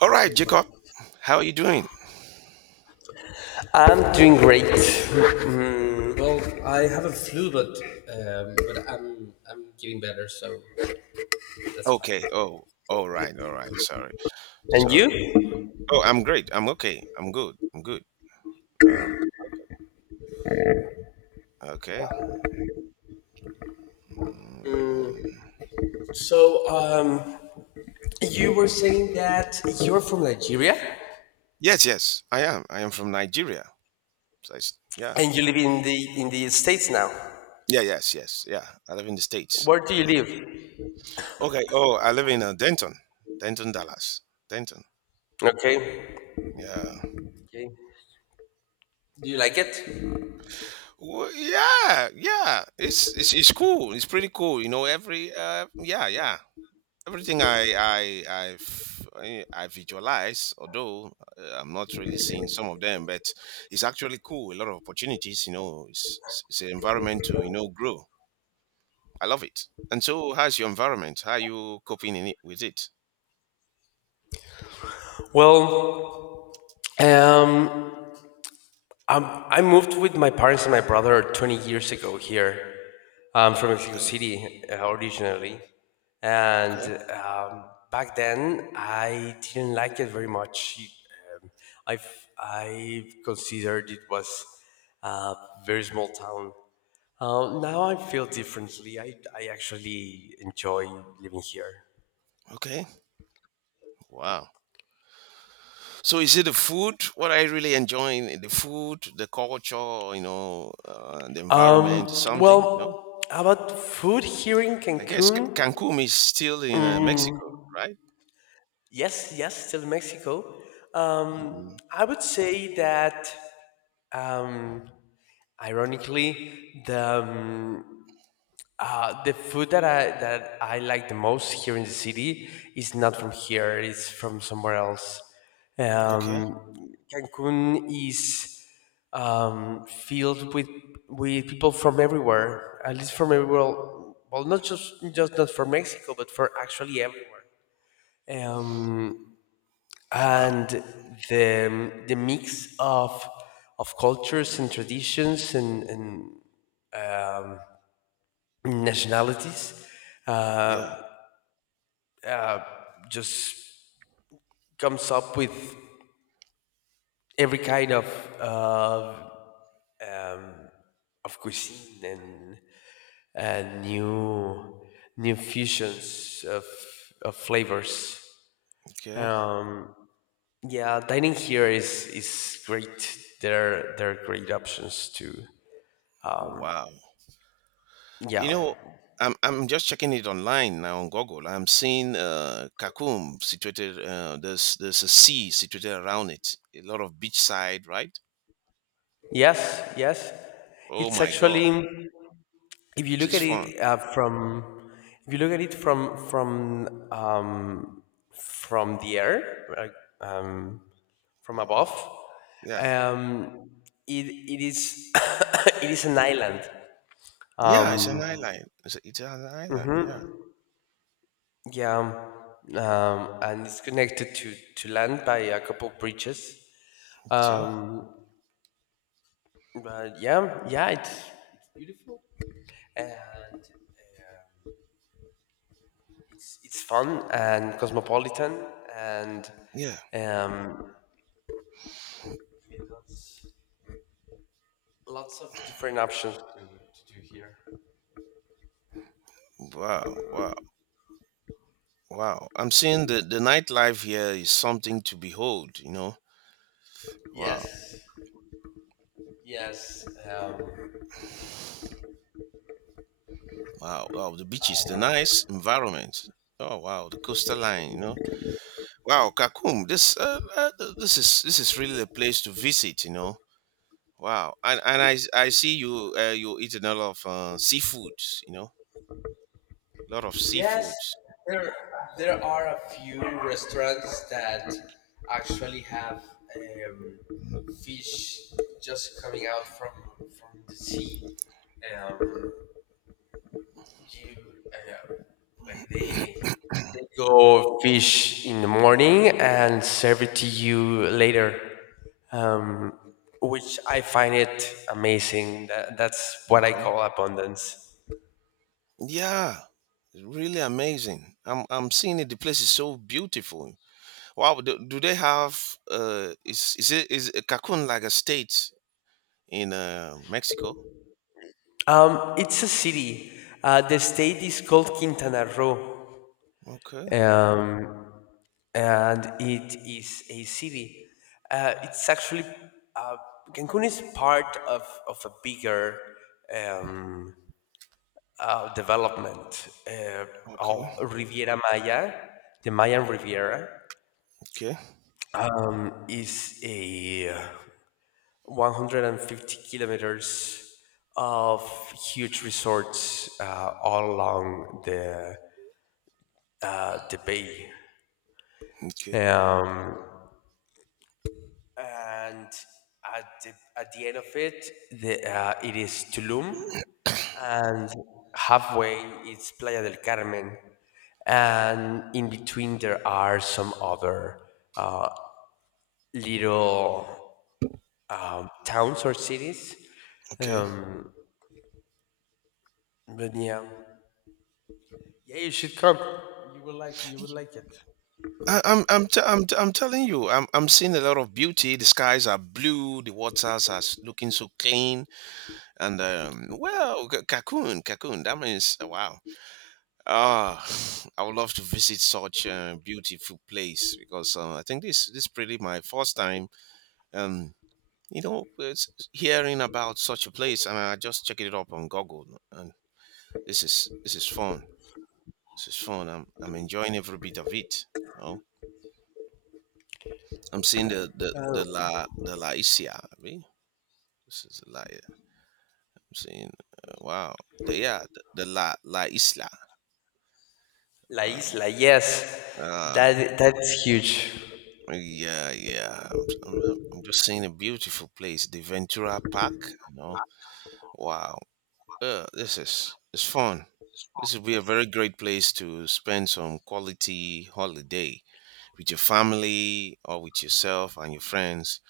All Okay, right, Jacob, well, how are you doing? I'm doing great. Well, I have a flu, but I'm getting better, so that's fine. Okay. Oh, all right, all right. Sorry, And sorry. you? Oh, I'm great. I'm okay. I'm good. I'm good. Oh, okay. Mm, uh, So um, you were saying that you're from Nigeria. Yes, yes, I am. I am from Nigeria. Yeah, And you live in the States now. yeah, yes, yes, yeah. I live in the States. Where do you live? Okay. Oh, I live in Denton, Denton, Dallas, Denton. Okay. Yeah. Okay, do you like it? Well, yeah, yeah. It's cool. It's pretty cool. You know, every yeah, yeah. Everything I visualize, although I'm not really seeing some of them, but it's actually cool. A lot of opportunities, you know. It's an environment to grow. I love it. And so, how's your environment? How are you coping in it with it? Well, um, I moved with my parents and my brother 20 years ago here. I'm from Mexico Oh, City, originally. And okay, um, back then, I didn't like it very much. Um, I considered it was a very small town. Now I feel differently. I actually enjoy living here. okay, wow. So, is it the food? What I really enjoying the food, the culture, you know, the environment, something, you know. Well, about food here in I guess Cancun. Cancun is still in Mexico, Mm, right? yes, yes, still Mexico. Um, Mm, I would say that, um, ironically, the food that I like the most here in the city is not from here. It's from somewhere else. okay, Um, Cancun is filled with people from everywhere, at least from everywhere. Well, not just not from Mexico, but for actually everywhere. Um, wow. and the mix of cultures and traditions, and nationalities, Yeah, uh, just comes up with every kind uh, of cuisine and new fusions of flavors. okay. Um, yeah, dining here is great. There are great options too. Wow. You Yeah. know, I'm just checking it online now on Google. I'm seeing Cancun situated there's a sea situated around it. A lot of beachside, right? Yes. Yes. Oh It's my God. actually, if you This look is at fun. it from if you look at it from the air, like, um, from above, Uh, yeah. um, it, it is it is an island. Yeah, it's an um, island. It's an island. Yeah. yeah. And it's connected to land by a couple bridges. Okay. um, but yeah, yeah, and it's fun and cosmopolitan, and Yeah. um, lots of different options to do here. Wow. Wow. Wow. I'm seeing the nightlife here is something to behold. You know. Wow. Yes, yes, Wow. Wow. The beaches, the nice environment. Oh wow. The coastal line. You know. Wow, Cancun. This is really the place to visit. You know. Wow, I see you you eat a lot of seafood. You know, a lot of yes. seafood. There, there are a few restaurants that actually have, um, fish just coming out from the sea. Um, You, like they go fish in the morning and serve it to you later, um, which I find it amazing. That's what I Okay. call abundance. Yeah, really amazing. I'm seeing it. The place is so beautiful. Wow. Do they have is it is Cancun like a state in Mexico? It's a city. The state is called Quintana Roo, Okay. um, and it is a city. It's actually uh, Cancun is part of a bigger, um, development, of Okay. Riviera Maya, the Mayan Riviera, Okay. is a, 150 kilometers of huge resorts, all along the bay. Okay. Um, and at the end of it, it is Tulum, and halfway it's Playa del Carmen, and in between there are some other, uh, little, towns or cities. Okay. Um, but yeah, yeah, you should come. You will like it. I'm telling you, I'm seeing a lot of beauty. The skies are blue, the waters are s- looking so clean, and well, Cancun, Cancun. That means wow. Ah, I would love to visit such a beautiful place because I think this this pretty my first time. Um, you know, it's hearing about such a place, and I just checked it up on Google, and this is fun. This is fun. I'm enjoying every bit of it. I'm seeing the Laisia. Right? This is La. I'm seeing. Wow. The, yeah. The La La Isla. La Uh, Isla, yes, uh, that's huge. yeah, yeah. I'm just seeing a beautiful place, the Ventura Park. You know. Wow. This is it's fun. This would be a very great place to spend some quality holiday with your family or with yourself and your friends.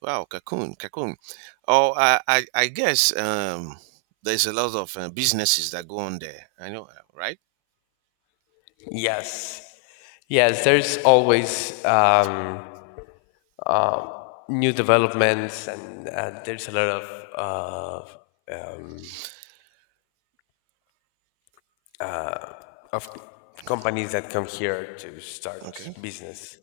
Wow, Cancun, Cancun. Oh, I guess there's a lot of businesses that go on there. I know, right? Yes, yes. Mhm. There's always. Uh, New developments, and there's a lot uh, um, of companies that come here to start Okay, business.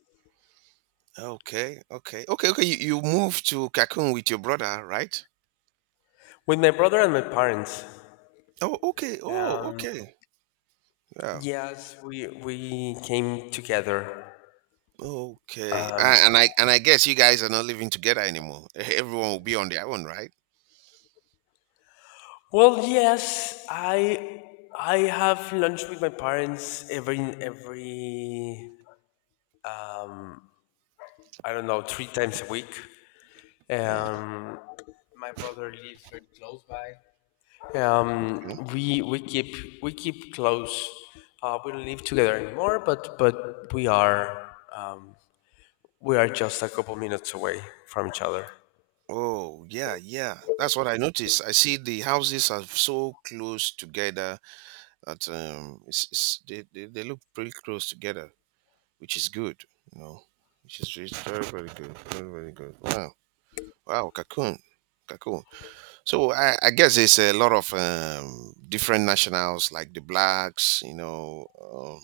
okay, okay, okay, okay. You moved to Cancun with your brother, right? With my brother and my parents. Oh, okay. Oh, um, okay. Yeah. yes, we came together. Okay. Um, And I guess you guys are not living together anymore. Everyone will be on their own, right? well, yes, I have lunch with my parents every, I don't know, three times a week. Mm, Um, my brother lives very close by. Um, okay. we keep close. We don't live together anymore, but um, we are just a couple minutes away from each other. Oh, yeah, yeah. That's what I noticed. I see the houses are so close together. That it's, they look pretty close together, which is good, you know, which is really very, very good. Very, very good. Wow. Wow. Cocoon. Cocoon. So I guess there's a lot of different nationals like the blacks, you know,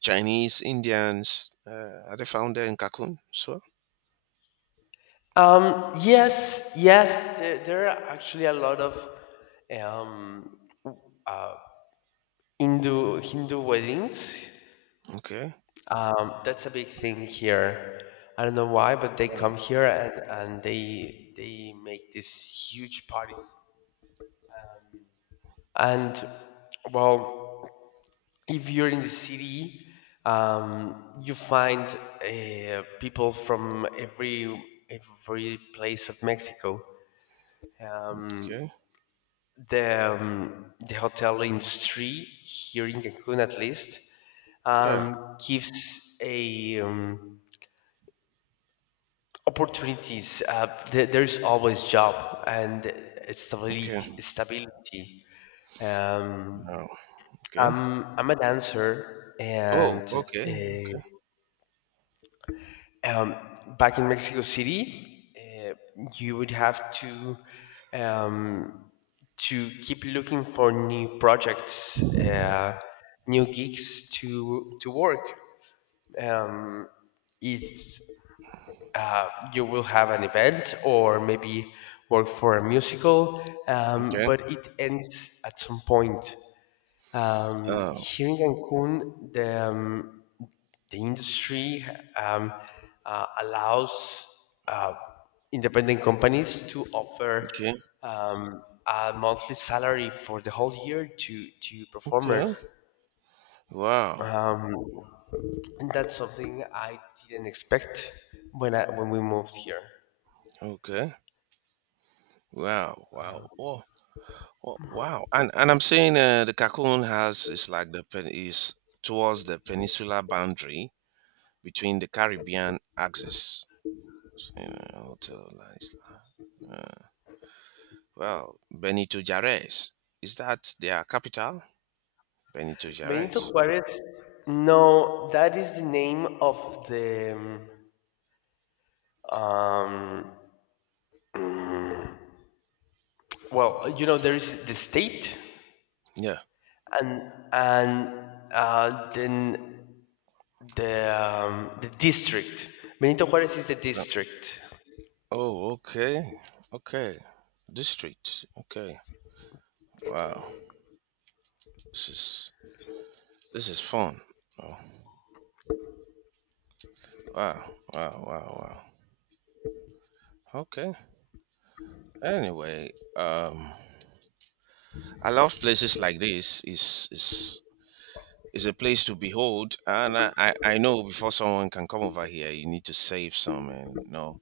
Chinese, Indians. Are they found there in Cocoon as well? Yes, yes, there are actually a lot of, um, Hindu weddings. Okay. That's a big thing here. I don't know why, but they Yeah, come here and they make these huge parties. And, well, if you're in the city, you find, people from every place of Mexico. okay. The hotel industry here in Cancun, at least, Yeah. Gives a opportunities. There's always job and Okay. stability. Stability. Um, Wow. Okay. I'm a dancer, Oh. and. Okay. Okay. um, back in Mexico City, you would have um, to keep looking for new projects, new gigs to work. Um, if you will have an event, or maybe work for a musical, Okay. but it ends at some point. Oh. Here in Cancun, the industry, um, allows, uh, independent companies to offer, Okay. A monthly salary for the whole year to performers. Okay. Wow. Um, and that's something I didn't expect when we moved here. Okay. Wow, wow, oh, oh, wow, and I'm saying the Cancun has is like the pen is towards the peninsular boundary between the Caribbean axis. So, you know, hotel lines. Uh, well, Benito Juarez is that their capital? Benito Benito Juarez. Juarez. No, that is the name of the. Um, well, you know, there is the state, Yeah. and then the district. Benito Juarez is the Yeah. district. Oh, okay, okay. District. Okay. Wow. This is this is fun. Oh, wow, wow, wow, wow. Okay. Anyway, I love places like this. Is a place to behold, and I know before someone can come over here, you need to save some, you know,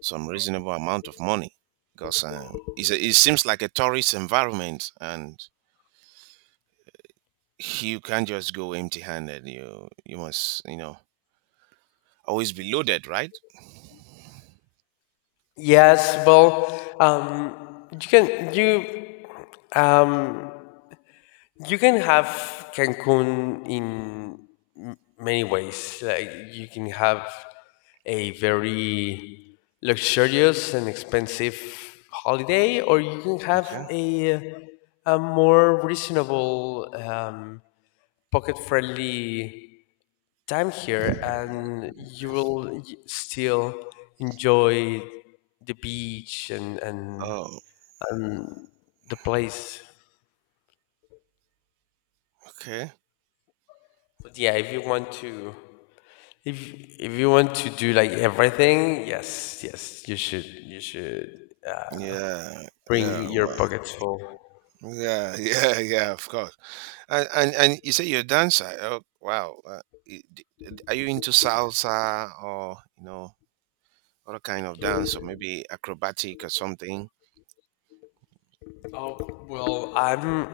some reasonable amount of money because it's a, it seems like a tourist environment, and you can't just go empty-handed. You must you know always be loaded, right? Yes, well, um, you can have Cancun in many ways. Like you can have a very luxurious and expensive holiday, or you can have Okay. a more reasonable, pocket-friendly time here, and you will still enjoy the beach and Oh, the place. okay. But yeah, if you want to if if you want to do like everything, yes, yes, you should Yeah, bring yeah. your Well, pockets full. yeah, yeah, yeah. Of course. And you say you're a dancer. Oh, wow. I- d- are you into salsa or you know other kind of dance or maybe acrobatic or something? Oh, well, I'm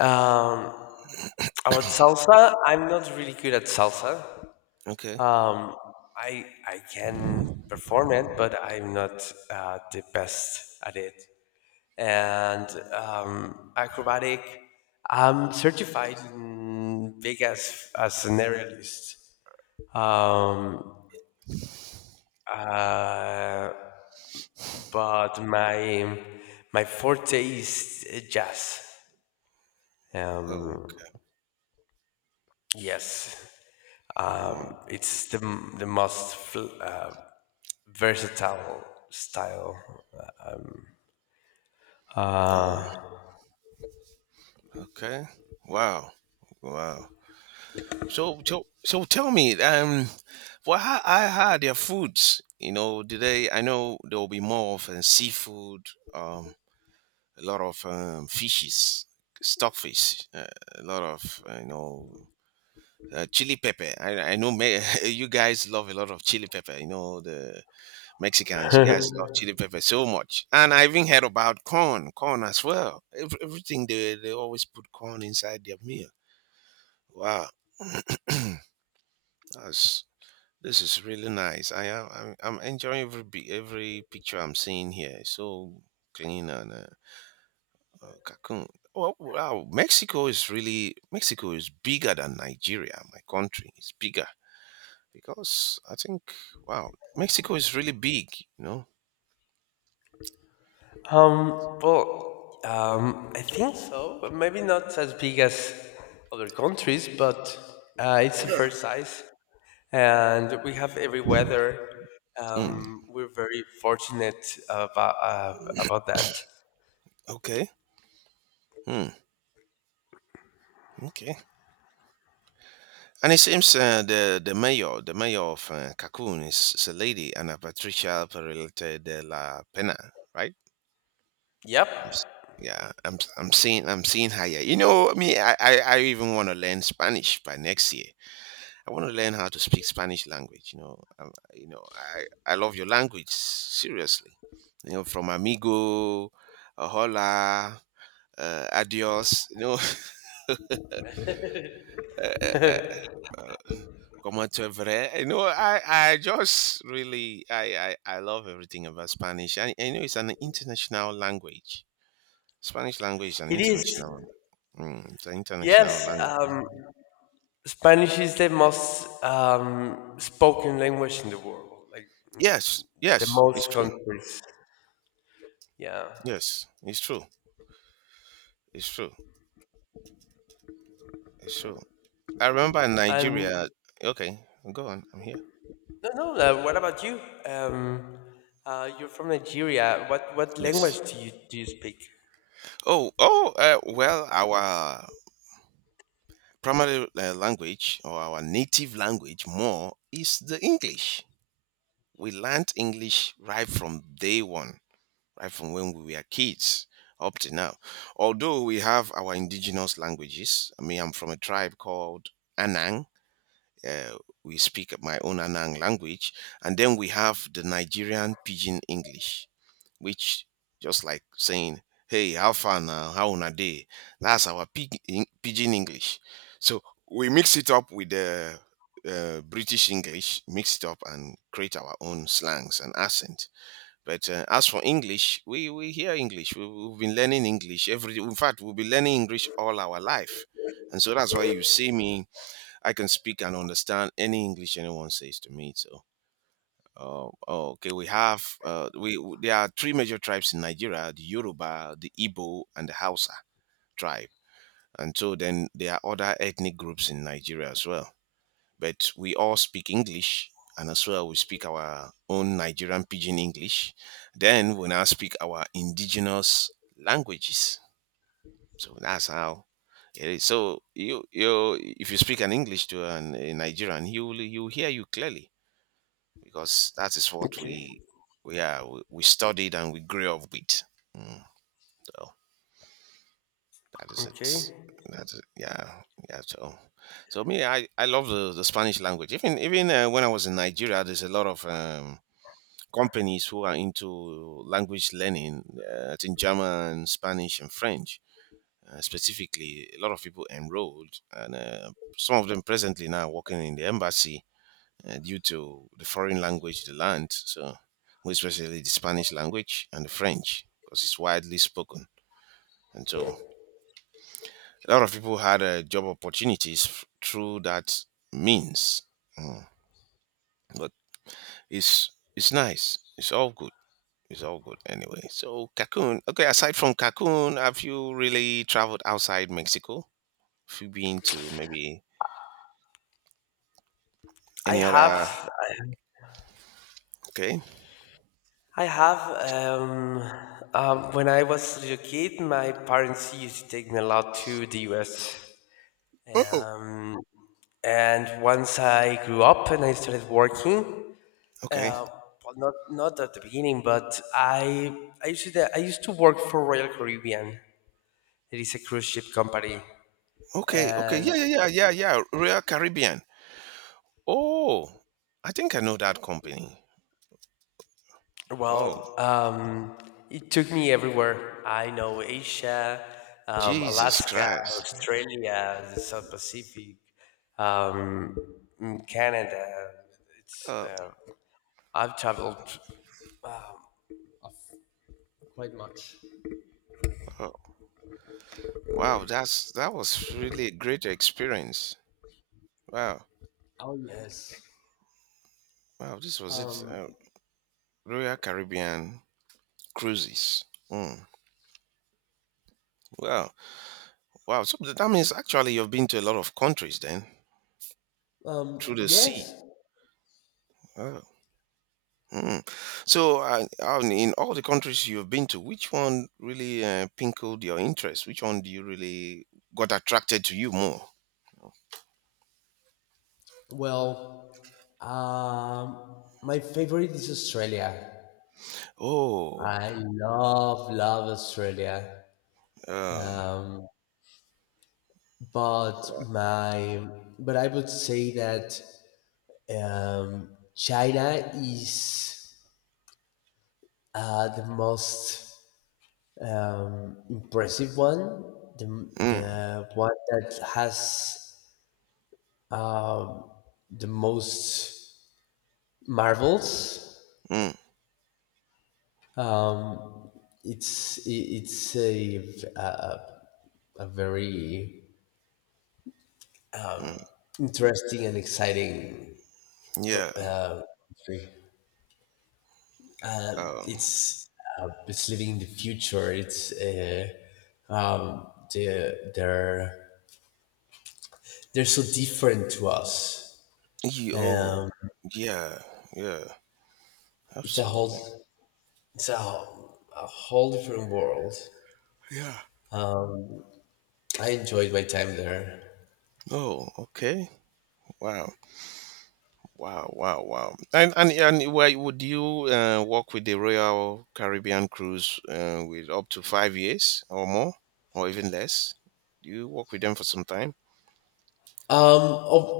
um about salsa. I'm not really good at salsa. Okay. Um, I can perform it, but I'm not, the best at it. And acrobatic. I'm certified in big as an aerialist. Um, uh, but my forte is jazz. Oh. Um, yes, Mm. it's the most, versatile style. Oh. Uh, Okay. Wow. Wow. So tell me. What how I had their foods. You know, do they? I know there will be more of seafood. Um. A lot of fishes, stockfish. A lot of chili pepper. I know me- you guys love a lot of chili pepper. You know the Mexicans. You guys love chili pepper so much. And I even heard about corn, corn as well. Everything they always put corn inside their meal. Wow, that's this is really nice. I'm enjoying every picture I'm seeing here. It's so clean and cocoon. Oh, wow, Mexico is bigger than Nigeria. My country is bigger because I think wow, Mexico is really big, you know. Well, I think so, but maybe not as big as other countries, but, it's a Yeah. fair size, and we have every weather. We're very fortunate about uh, Mm. about that. Okay. Hmm. Okay. And it seems the mayor of Cancun is a lady, Ana Patricia Peralta de la Pena, right? Yep, I'm s- yeah, I'm seeing her. Yeah. You know, me, I even want to learn Spanish by next year. I want to learn how to speak Spanish language. You know, I love your language seriously. You know, from amigo, hola, adios, you know, uh, uh, uh, como te veré. You know, I just really, I love everything about Spanish. And I know it's an international language. Spanish language is an it is. international one. Mm, it's an international Yes, language. Spanish is the most, spoken language in the world, like Yes, the yes, most it's true. countries. Yeah, Yes, it's true. It's true. It's true. I remember in Nigeria. and Okay, go on. I'm here. no, no. What about you? Um, you're from Nigeria. What Yes. language do you speak? Oh, oh. Well, our primary language or our native language more is the English. We learned English right from day one, right from when we were kids up to now. Although we have our indigenous languages, I mean, I'm from a tribe called Anang. Uh, we speak my own Anang language, and then we have the Nigerian Pidgin English which just like saying, "Hey, how far now? How on a day?" That's our pidgin English. So we mix it up with the British English, mix it up and create our own slangs and accent. But as for English, we hear English. We've been learning English every. In fact, we'll be learning English all our life, and so that's why you see me. I can speak and understand any English anyone says to me. So oh, oh, okay. We have there are three major tribes in Nigeria: the Yoruba, the Igbo, and the Hausa tribe. And so then there are other ethnic groups in Nigeria as well. But we all speak English, and as well we speak our own Nigerian pidgin English. Then we now speak our indigenous languages. So that's how it is. So you if you speak an English to an, a Nigerian, he will hear you clearly because that is what Okay. We studied and we grew up with. Mm, so that is Okay. it. That's it. Yeah, yeah. So, so me, I love the Spanish language. Even when I was in Nigeria, there's a lot of companies who are into language learning. I think German, Spanish, and French. Specifically, a lot of people enrolled, and some of them presently now working in the embassy due to the foreign language they learned. So, more especially the Spanish language and the French, because it's widely spoken. And so, a lot of people had job opportunities through that means. Mm. But it's nice. It's all good. It's all good anyway. So, Cancun. Okay, aside from Cancun, have you really traveled outside Mexico? Have you been to maybe I any other? have Okay. I have um, when I was a little kid, my parents used to take me a lot to the U.S. Oh. Um, and once I grew up and I started working, Okay. uh, well, not at the beginning, but I used to work for Royal Caribbean. It is a cruise ship company. Okay. Okay. And, Yeah. Yeah. Yeah. Yeah. Yeah. Real Caribbean. Oh, I think I know that company. Oh, well, it took me everywhere. I know Asia, Jesus Alaska, Christ. Australia, the South Pacific, um, Canada. It's Oh, I've traveled quite much. oh, wow, that was really a great experience. Wow, Oh, yes. wow, this was it. Um, Royal Caribbean Cruises. Mm, wow, wow. So that means actually you've been to a lot of countries then through the yes. sea. Oh. Mm. So, in all the countries you've been to, which one really pinkled your interest? Which one do you really got attracted to you more? Well, my favorite is Australia. Oh, I love, love Australia. uh, Um, but my but I would say that, um, China is, the most, impressive one, the mm, the one that has, um, the most marvels. mm, Um, it's a a very mm, interesting and exciting, co- yeah. uh, country. Um, it's it's living in the future. It's um, they they're they're so different to us. Oh, Um, yeah, yeah, it's a absolutely. whole it's a whole different world. Yeah. I enjoyed my time there. Oh, okay. Wow, wow, wow, wow. And why would you work with the Royal Caribbean Cruise with up to 5 years or more, or even less? Do you work with them for some time.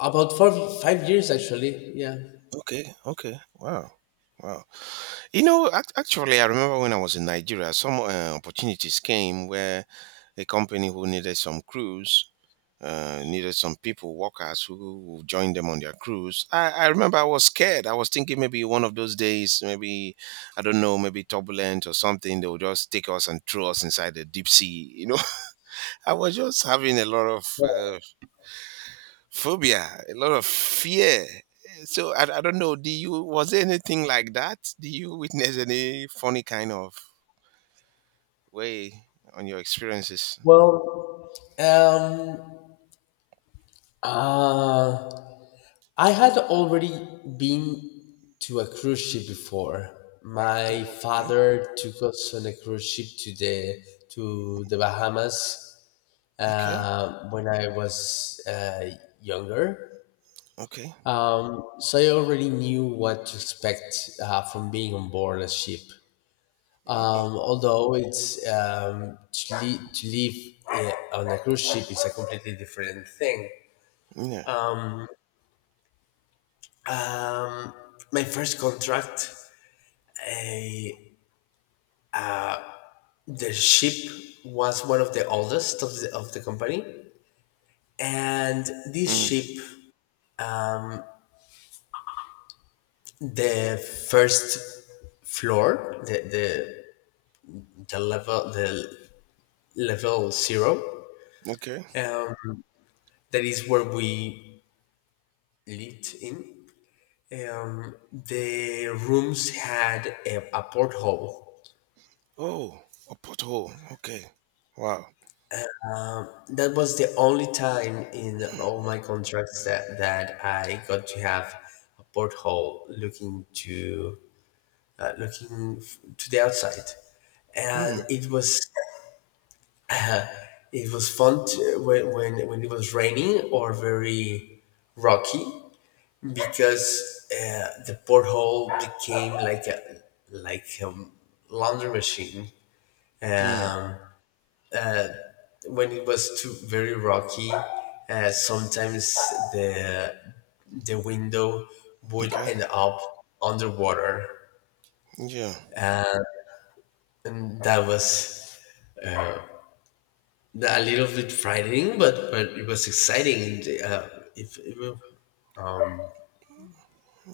About 4 5 years, actually. Yeah. Okay, okay. Wow. Wow. You know, actually, I remember when I was in Nigeria, some opportunities came where a company who needed some crews, needed some people, workers who would join them on their cruise. I remember I was scared. I was thinking maybe one of those days, maybe, I don't know, maybe turbulent or something, they would just take us and throw us inside the deep sea. You know, I was just having a lot of phobia, a lot of fear. So I don't know. Do you was there anything like that? Do you witness any funny kind of way on your experiences? Well, um, uh, I had already been to a cruise ship before. My Oh, okay, father took us on a cruise ship to the Bahamas, okay, when I was, younger. okay. So I already knew what to expect, from being on board a ship. Oh, Although, it's to live, on a cruise ship is a completely different thing. yeah. Um, my first contract, uh, the ship was one of the oldest of the company. And this Mm. ship, um, the first floor, the level zero, Okay. um, that is where we lived in. The rooms had a porthole. Oh, a pothole. Okay. Wow. That was the only time in all my contracts that I got to have a porthole looking to the outside, and Hmm. it was fun to, when it was raining or very rocky, because, the porthole became like a laundry machine. Hmm. Um, when it was too very rocky, sometimes the the window would Okay. end up underwater, Yeah. and that was a little bit frightening, but it was exciting. And, if, if-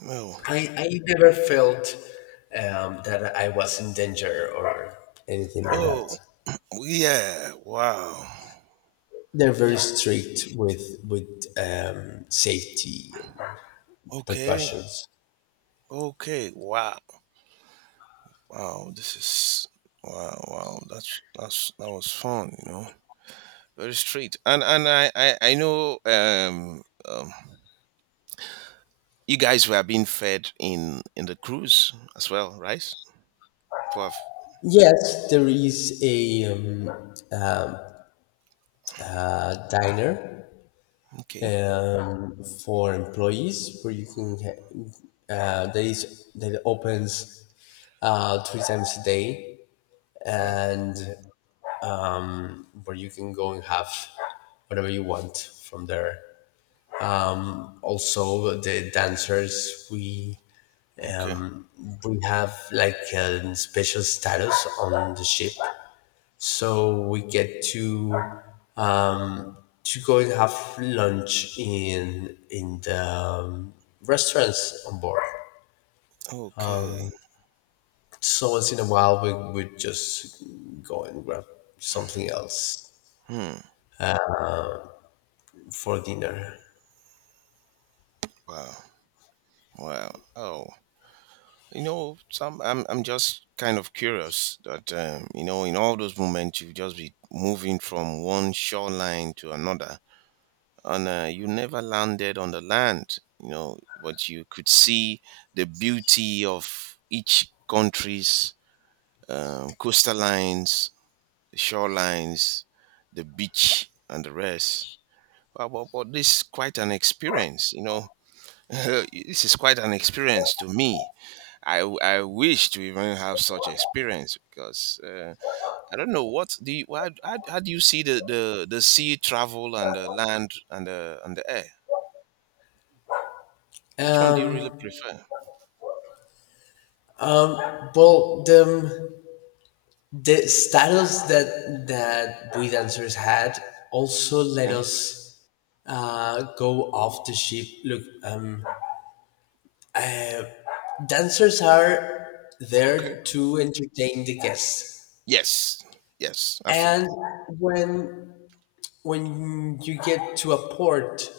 Oh. I never felt, that I was in danger or anything like Oh. that. Yeah. Wow. They're very strict with, safety Okay. precautions. Okay. Wow. Wow. This is wow. Wow. That's that was fun. You know, very straight. And I know um you guys were being fed in the cruise as well, right? For Yes, there is a diner, okay. For employees, where you can ha- that is that opens, three times a day, Okay. and, where you can go and have whatever you want from there. Also, the dancers, Okay. um, we have like a special status on the ship, so we get um, to go and have lunch in the, restaurants on board. Okay. So once in a while, we would just go and grab something else Hmm. for dinner. Wow. Wow. Oh, you know, some I'm just kind of curious that you know, in all those moments you just be moving from one shoreline to another, and you never landed on the land. You know, but you could see the beauty of each country's coastal lines, shorelines, the beach, and the rest. Wow, but this is quite an experience. You know, this is quite an experience to me I wish to even have such experience because I don't know what do you, how do you see the sea travel and the land and the air? Which one do you really Um, prefer? Well, the status that we dancers had also let Okay, us, go off the ship. Look, dancers are okay. there to entertain the guests, Yes. Yes. and Absolutely. when when you get to a port,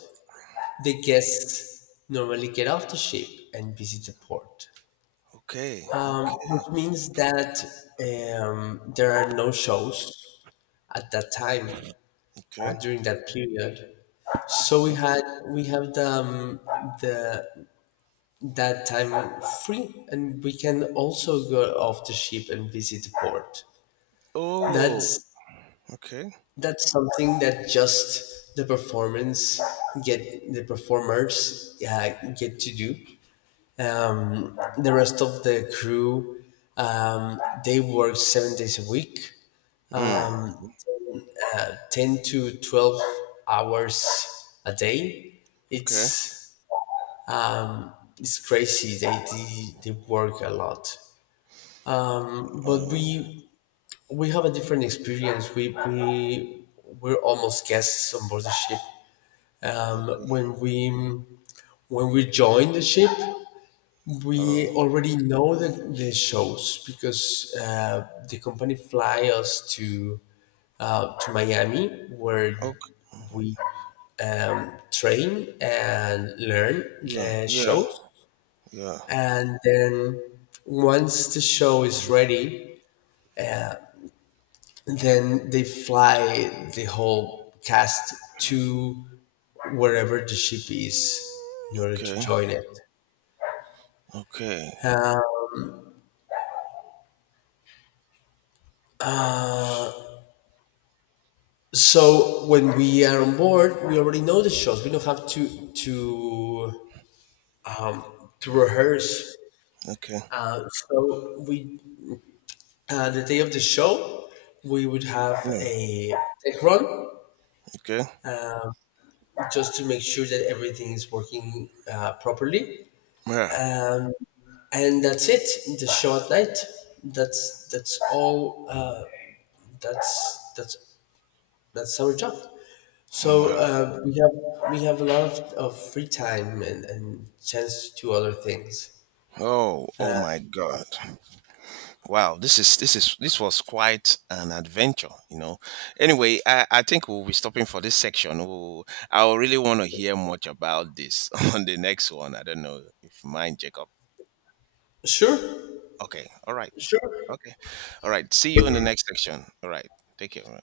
the guests normally get off the ship and visit the port, Okay. Okay. which means that, there are no shows at that time, Okay. during that period. So we Okay. had we have the that time free, and we can also go off the ship and visit the port. That's Oh. Okay. that's something that just the performers get to do. The rest of the crew, they work 7 days a week, Mm. 10 to 12 hours a day. Okay. It's um, it's crazy. They work a lot, but Oh. we have a different experience. We we're almost guests on board the ship. Okay. When we join the ship, we Oh. already know the shows, because, the company fly us to to Miami, where Okay. we, train and learn Yeah. the Yeah. shows. Yeah. And then, once the show is ready, then they fly the whole cast to wherever the ship is in order to Okay. join it. Okay. So when we are on board, we already know the shows. We don't have to to rehearse. Okay. So we, the day of the show, we would have Mm. a tech run, Okay. just to make sure that everything is working, properly. Yeah. Um, and that's it. The short night, that's all. That's that's that's our job. So, Wow. We have a lot of free time, and, chance to do other things. Oh, oh my God. Wow, this is this is this was quite an adventure, you know. Anyway, I think we'll be stopping for this section. We'll, I really want to hear much about this on the next one. I don't know if you mind, Jacob. Sure. Okay, all right. Sure. Okay. All right. See you in the next section. All right. Take care.